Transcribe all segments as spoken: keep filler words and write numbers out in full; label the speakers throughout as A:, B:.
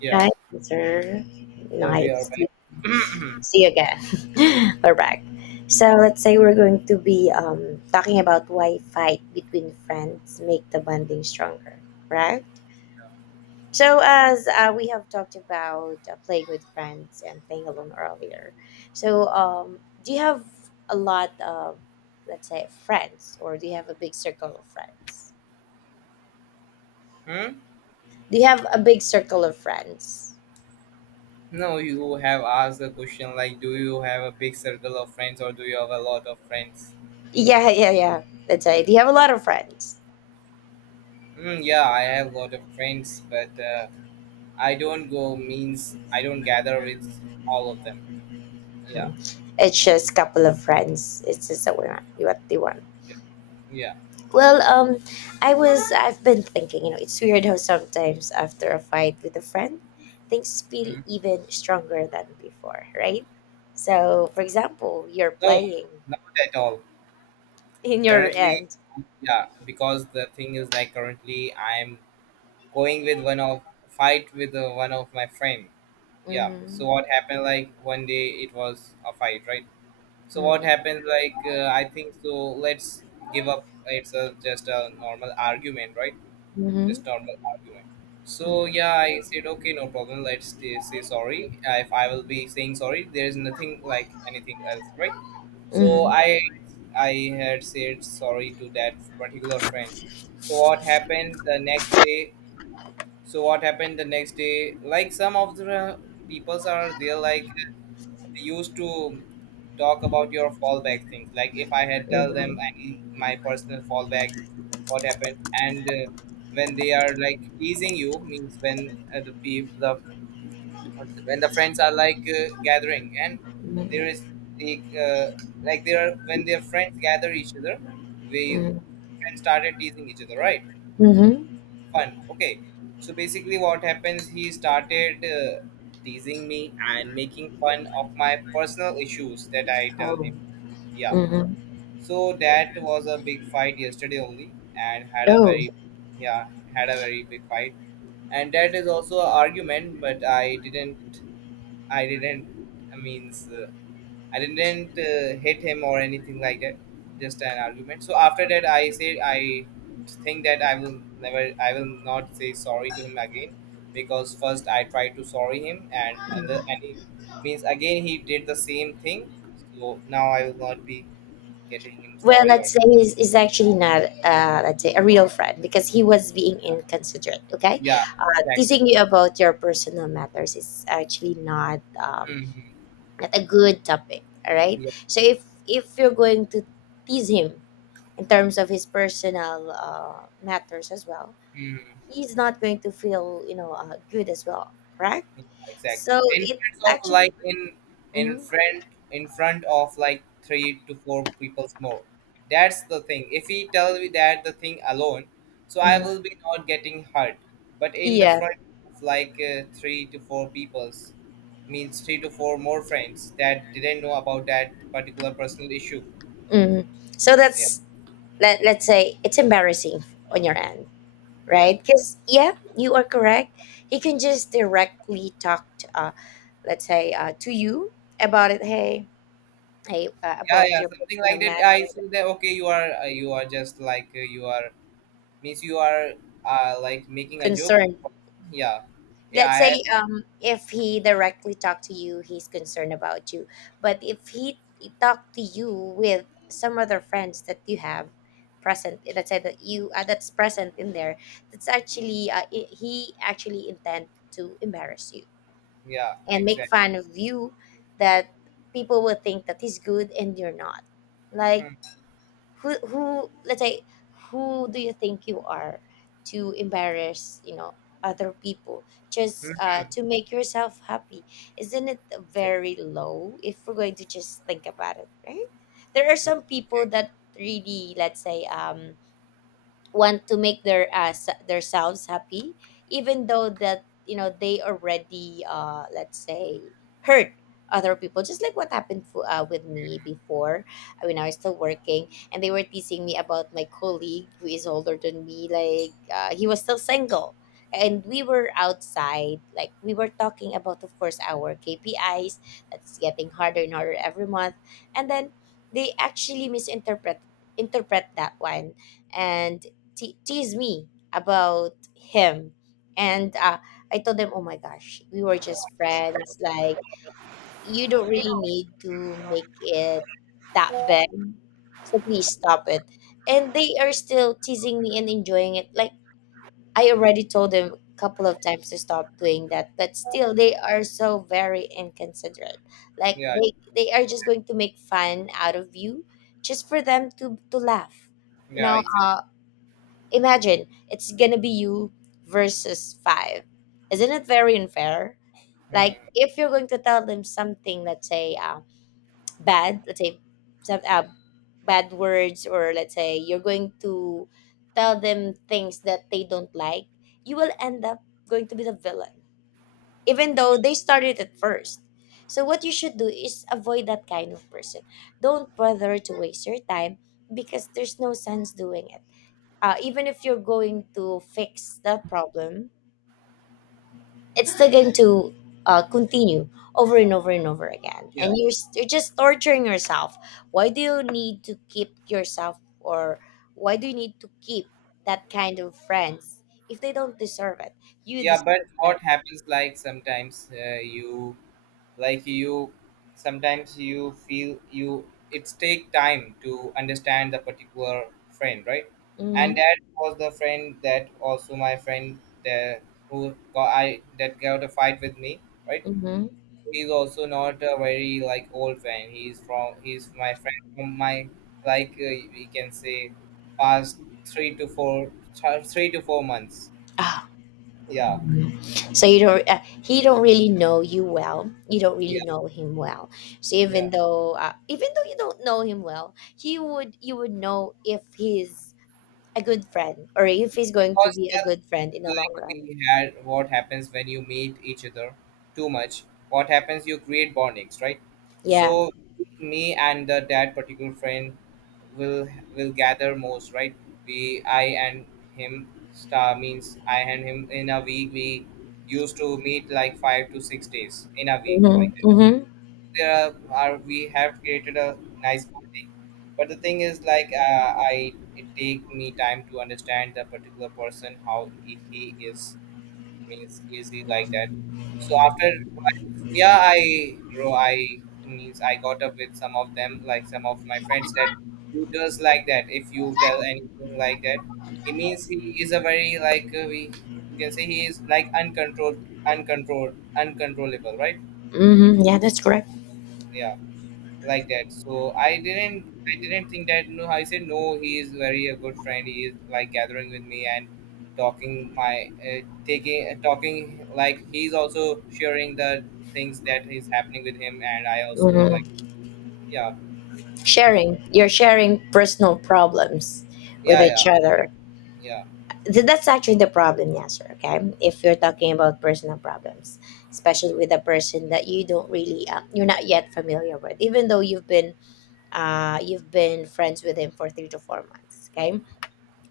A: Yeah,
B: Hi, sir.
A: so we are
B: Nice to
A: back.
B: see you again. We're back. So let's say we're going to be um, talking about why fight between friends make the bonding stronger, right? So as uh, we have talked about uh, playing with friends and playing alone earlier, so um, do you have a lot of, let's say, friends, or do you have a big circle of friends?
A: Hmm?
B: Do you have a big circle of friends?
A: No, you have asked a question like, do you have a big circle of friends or do you have a lot of friends?
B: Yeah, yeah, yeah. Let's say, do you have a lot of friends?
A: Hmm, yeah, I have a lot of friends, but uh, I don't go means I don't gather with all of them. Yeah,
B: It's just a couple of friends. It's just that we're not what they want.
A: yeah, yeah.
B: Well, um, I was I've been thinking, you know, it's weird how sometimes after a fight with a friend, things feel
A: Hmm.
B: even stronger than before, right? So, for example, you're
A: No,
B: playing
A: not at all.
B: in your
A: Currently,
B: end.
A: yeah, because the thing is like currently I'm going with one of fight with uh, one of my friend. Yeah. So
B: Mhm.
A: what happened like one day it was a fight, right? So what
B: Mhm.
A: happens? Like uh, I think so. Let's give up. It's a, just a normal argument, right? Just normal argument. So
B: Mhm.
A: yeah, I said okay, no problem. Let's t- say sorry. Uh, If I will be saying sorry, there is nothing like anything else, right?
B: Mhm.
A: So
B: Mhm.
A: I I had said sorry to that particular friend. So what happened the next day? So what happened the next day? Like some of the peoples are there, like used to talk about your fallback things. Like if I had tell them
B: Mhm.
A: any my personal fallback, what happened, and uh, when they are like teasing you means when uh, the people the when the friends are like uh, gathering and there is
B: Mhm.
A: the uh, like there are when their friends gather each other, we friends started teasing each other, right?
B: Mhm. Mhm.
A: Fun. Okay, so basically, what happens? He started uh, teasing me and making fun of my personal issues that I tell
B: Oh.
A: him. Yeah,
B: Mhm.
A: so that was a big fight yesterday only, and had a
B: Oh.
A: very yeah had a very big fight, and that is also an argument. But I didn't I didn't I means uh, I didn't uh, hit him or anything like that. Just an argument. So after that, I said I think that I will never, I will not say sorry to him again because first I tried to sorry him and and, the, and he means again he did the same thing. So now I will not be getting him
B: Well,
A: sorry or
B: let's say is is actually not, uh, let's say, a real friend because he was being
A: yeah,
B: inconsiderate. Okay,
A: yeah,
B: uh,
A: exactly.
B: teasing you about your personal matters is actually not um,
A: Mhm.
B: not a good topic. All right.
A: Yeah.
B: So if if you're going to tease him in terms of his personal uh, matters as well,
A: Mhm.
B: he's not going to feel you know uh, good as well. Correct.
A: Exactly,
B: So
A: and
B: it
A: it's of
B: actually.
A: like in in
B: Mm-hmm.
A: front in front of like three to four people's more. That's the thing, if he tells me that the thing alone, so I will be not getting hurt, but in the
B: Mm.
A: front of like uh, three to four people's means three to four more friends that didn't know about that particular personal issue.
B: Mhm. So
A: Yeah,
B: that's let, let's say it's embarrassing on your end,
A: yeah,
B: right? Because yeah, you are correct. He can just directly talk to, uh, let's say, uh, to you about it. Hey, hey, uh,
A: yeah,
B: about
A: yeah,
B: your
A: something like
B: personal
A: that.
B: matter
A: I see that, okay, you are uh, you are just like uh, you are means you are uh, like making a joke.
B: concern.
A: Yeah,
B: Let's say
A: yeah, I,
B: um if he directly talked to you, he's concerned about you, but if he talked to you with some other friends that you have present, let's say that you uh, that's present in there, that's actually uh, i- he actually intend to embarrass you
A: yeah,
B: and make
A: exactly.
B: fun of you, that people will think that he's good and you're not, like
A: Hmm.
B: who who, let's say, who do you think you are to embarrass you know other people just
A: Hmm.
B: uh, to make yourself happy. Isn't it
A: Exactly.
B: very low if we're going to just think about it, right? There are
A: Yeah,
B: some people
A: exact-
B: that really, let's say, um want to make their uh, s- themselves happy, even though that you know they already uh let's say hurt other people, just like what happened fo- uh, with me before. Uh, when I was still working, and they were teasing me about my colleague who is older than me, like uh, he was still single, and we were outside, like we were talking about, of course, our K P Is that's getting harder and harder every month, and then they actually misinterpret interpret that one, and te- tease me about him. And uh, I told them, oh my gosh, we were just friends, like you don't really need to make it that big, so please stop it. And they are still teasing me and enjoying it, like I already told them a couple of times to stop doing that, but still they are so very inconsiderate, like
A: yeah,
B: they they are just going to make fun out of you, just for them to to laugh you
A: yeah,
B: know
A: exactly.
B: uh, Imagine it's gonna be you versus five. Isn't it very unfair? Like
A: Hmm.
B: if you're going to tell them something, let's say uh, bad, let's say some uh, bad words, or let's say you're going to tell them things that they don't like, you will end up going to be the villain, even though they started it first. So what you should do is avoid that kind of person. Don't bother to waste your time, because there's no sense doing it, uh, even if you're going to fix that problem, it's still going to uh, continue over and over and over again.
A: Yeah,
B: And you're, s- you're just torturing yourself. Why do you need to keep yourself, or why do you need to keep that kind of friends if they don't deserve it? You
A: yeah, but
B: deserve it.
A: what happens like sometimes uh, you like you sometimes you feel you it's take time to understand the particular friend, right? And
B: Mm-hmm.
A: that was the friend that also my friend the who got I that got a fight with me, right?
B: Mm-hmm.
A: He's also not a very like old fan. He's from he's my friend from my like uh, we can say past three to four th- three to four months.
B: Ah,
A: Yeah,
B: so you don't uh, he don't really know you well, you don't
A: yeah,
B: really know him well, so
A: yeah.
B: even though uh, even though you don't know him well, he would you would know if he's a good friend or if he's going to
A: Because
B: be a good friend in the long
A: like
B: run.
A: we had what happens when you meet each other too much, what happens you create bondings, right?
B: Yeah.
A: So me and the, that particular friend will will gather most, right? We I and him star means I and him in a week we used to meet like five to six days in a week like that.
B: Mm-hmm, mm-hmm,
A: There are we have created a nice bonding, but the thing is like uh, I it take me time to understand the particular person how he he is means easy like that. So after while- yeah, I grow. I means I got up with some of them, like some of my friends that who does like that. If you tell anything like that, it means he is a very like uh, we you can say he is like uncontrolled, uncontrolled, uncontrollable, right?
B: mm-hmm. Yeah, that's correct.
A: Yeah, like that. So I didn't I didn't think that no I said no he is very a good friend he is like gathering with me and talking my uh, taking uh, talking like he's also sharing the things that is happening with him and I also like
B: Hmm.
A: yeah
B: sharing You're sharing personal problems with
A: yeah, yeah,
B: each other.
A: yeah,
B: Th- that's actually the problem, Yasser, okay? If you're talking about personal problems, especially with a person that you don't really, uh, you're not yet familiar with, even though you've been, uh, you've been friends with him for three to four months, okay?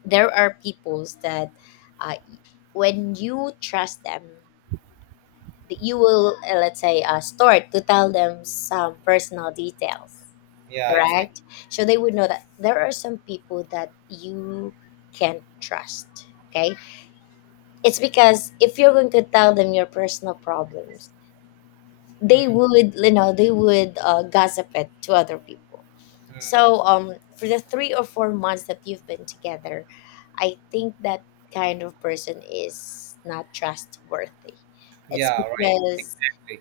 B: There are peoples that, uh, when you trust them, that you will, uh, let's say, uh, start to tell them some personal details,
A: yeah, exactly.
B: correct? So they would know that there are some people that you can't trust. Okay. It's because if you're going to tell them your personal problems, they
A: Hmm.
B: would, you know, they would uh, gossip it to other people.
A: Hmm.
B: So, um, for the three or four months that you've been together, I think that kind of person is not trustworthy. It's
A: Yeah, right,
B: because
A: exactly.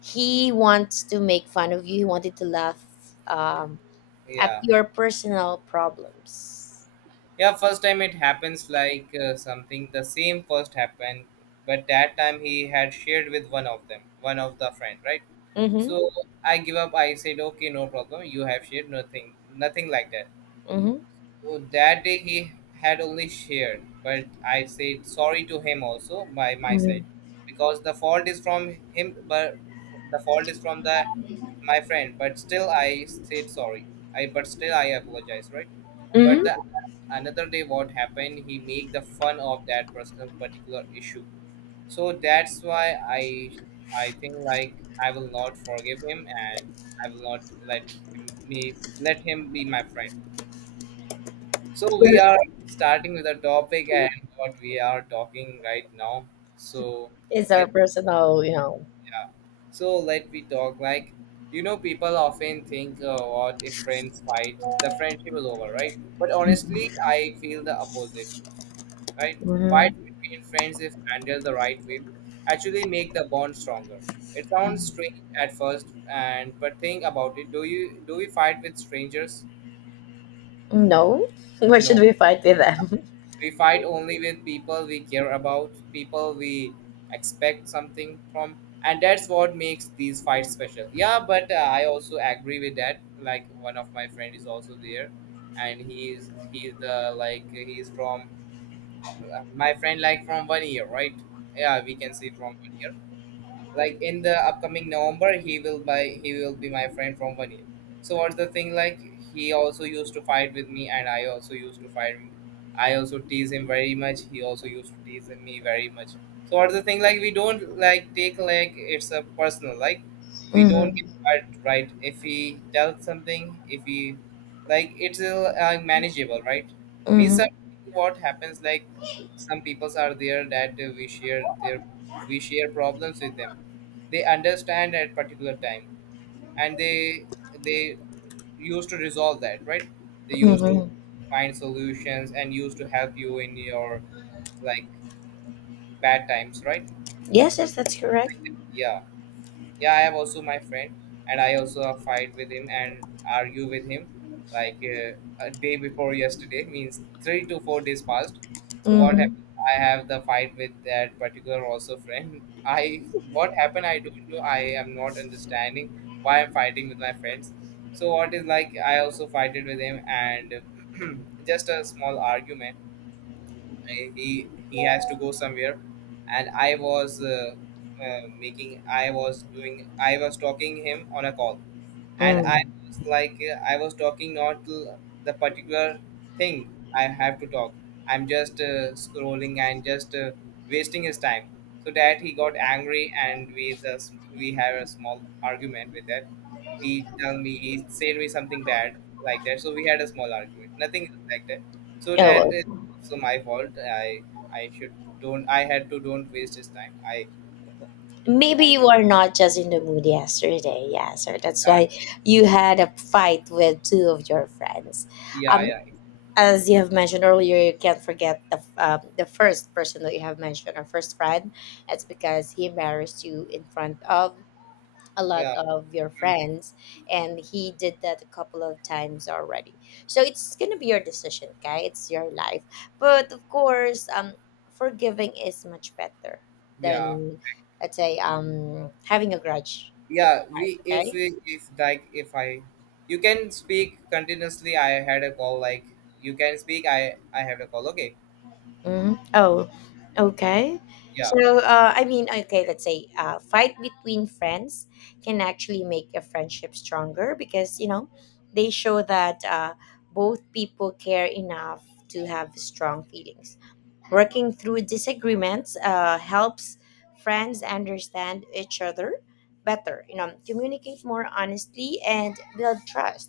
B: he wants to make fun of you. He wanted to laugh um, at
A: Yeah,
B: your personal problems.
A: yeah, first time it happens like uh, something the same first happened, but that time he had shared with one of them one of the friend, right?
B: Mm-hmm.
A: So I give up. I said, okay, no problem. You have shared nothing, nothing like that. So that day he had only shared, but I said sorry to him also by my
B: Mm-hmm.
A: side, because the fault is from him, but the fault is from the my friend. But still, I said sorry. I but still I apologize, right? But the
B: Mm-hmm.
A: another day, what happened? He make the fun of that personal particular issue, so that's why I I think like I will not forgive him and I will not let him, me let him be my friend. So we
B: Well,
A: are starting with a topic and what we are talking right now. So
B: it's our
A: let
B: personal, you know.
A: yeah. So let we talk like you know people often think uh, what if friends fight the friendship is over, right? But honestly I feel the opposite, right? Fight
B: Mhm.
A: between friends, if handled the right way, actually make the bond stronger. It sounds
B: Mhm.
A: strange at first, and but think about it. Do you do we fight with strangers?
B: No. Why should
A: No,
B: we fight with them?
A: we fight only with people we care about, people we expect something from, and that's what makes these fights special. Yeah, but uh, I also agree with that. Like one of my friend is also there, and he's he's the like he's from my friend like from one year, right? Yeah, we can say from one year, like in the upcoming November, he will buy. He will be my friend from one year. So what's the thing like? He also used to fight with me, and I also used to fight him. I also tease him very much. He also used to tease me very much. So what's the thing like? We don't like take like it's a personal like. We don't get
B: Mhm.
A: hurt, right? If he tells something, if he like it's uh, uh, manageable, right? Means
B: Mhm.
A: some- what happens like some peoples are there that uh, we share their we share problems with them, they understand at particular time, and they they used to resolve that, right? They used to
B: Mhm.
A: find solutions and used to help you in your like bad times, right?
B: Yes,
A: So
B: yes, that's
A: things
B: correct.
A: like that. Yeah, yeah, I have also my friend and I also have fight with him and argue with him like uh, a day before yesterday means three to four days past. So what
B: Mhm.
A: happened, I have the fight with that particular also friend. I what happened I don't know, I am not understanding why I'm fighting with my friends. So what is like I also fighted with him and just a small argument. I- he he has to go somewhere, and I was uh, uh, making I was doing I was talking him on a call, and I
B: Mm.
A: was like, uh, I was talking not to the particular thing I have to talk. I'm just uh, scrolling and just uh, wasting his time. So that he got angry, and we the s- we had a small argument with that. He told me he said me something bad like that. So we had a small argument. Nothing like that. So
B: Oh,
A: that is
B: well,
A: also my fault. I I should don't. I had to don't waste his time. I
B: maybe
A: I,
B: you are not just in the mood yesterday. Yeah, so that's
A: I
B: why you had a fight with two of your friends.
A: yeah,
B: Um,
A: yeah,
B: as you have mentioned earlier, you can't forget the um, the first person that you have mentioned, our first friend. That's because he embarrassed you in front of a lot
A: yeah.
B: of your
A: Mm,
B: friends, and he did that a couple of times already, so it's gonna be your decision. Okay, it's your life, but of course, um forgiving is much better
A: yeah,
B: than, let's say, um having a grudge in your
A: yeah,
B: heart.
A: we if
B: Okay.
A: we if like if I you can speak continuously I had a call like, you can speak i i had a call, okay?
B: Mm. Oh, okay.
A: Yeah,
B: So, uh, I mean, okay, let's say uh, fight between friends can actually make a friendship stronger because, you know, they show that uh, both people care enough to have strong feelings. Working through disagreements uh, helps friends understand each other better, you know, communicate more honestly and build trust.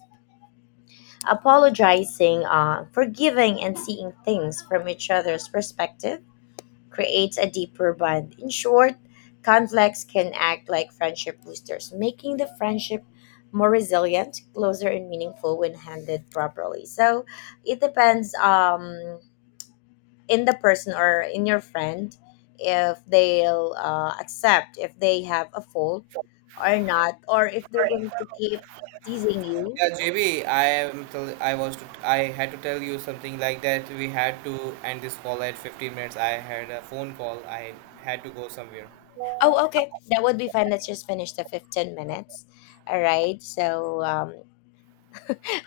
B: Apologizing, uh, forgiving, and seeing things from each other's perspective creates a deeper bond. In short, conflicts can act like friendship boosters, making the friendship more resilient, closer, and meaningful when handled properly. So it depends um, in the person or in your friend, if they'll uh, accept if they have a fault or not, or if they're going to keep teasing you.
A: yeah, JB, I am tell, I was to, I had to tell you something like that, we had to end this call at fifteen minutes, I had a phone call, I had to go somewhere.
B: Oh, okay. That would be fine. Let's just finish the fifteen minutes. All right. So, um,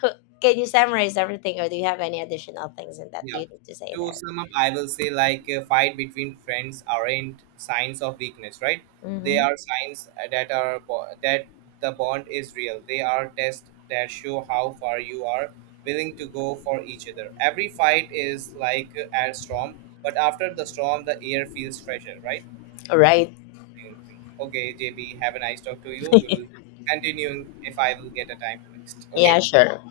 B: Who- Can you summarize everything, or do you have any additional things in that
A: Yeah.
B: you need to say
A: To
B: there?
A: sum up, I will say like a fight between friends aren't signs of weakness, right? They
B: Mm-hmm.
A: are signs uh, that are bo- that the bond is real. They are tests that show how far you are willing to go for each other. Every fight is like a storm, but after the storm, the air feels fresher, right?
B: All right.
A: I okay, J B, have a nice talk to you. We will continue if I will get a time next.
B: Yeah,
A: Okay.
B: sure.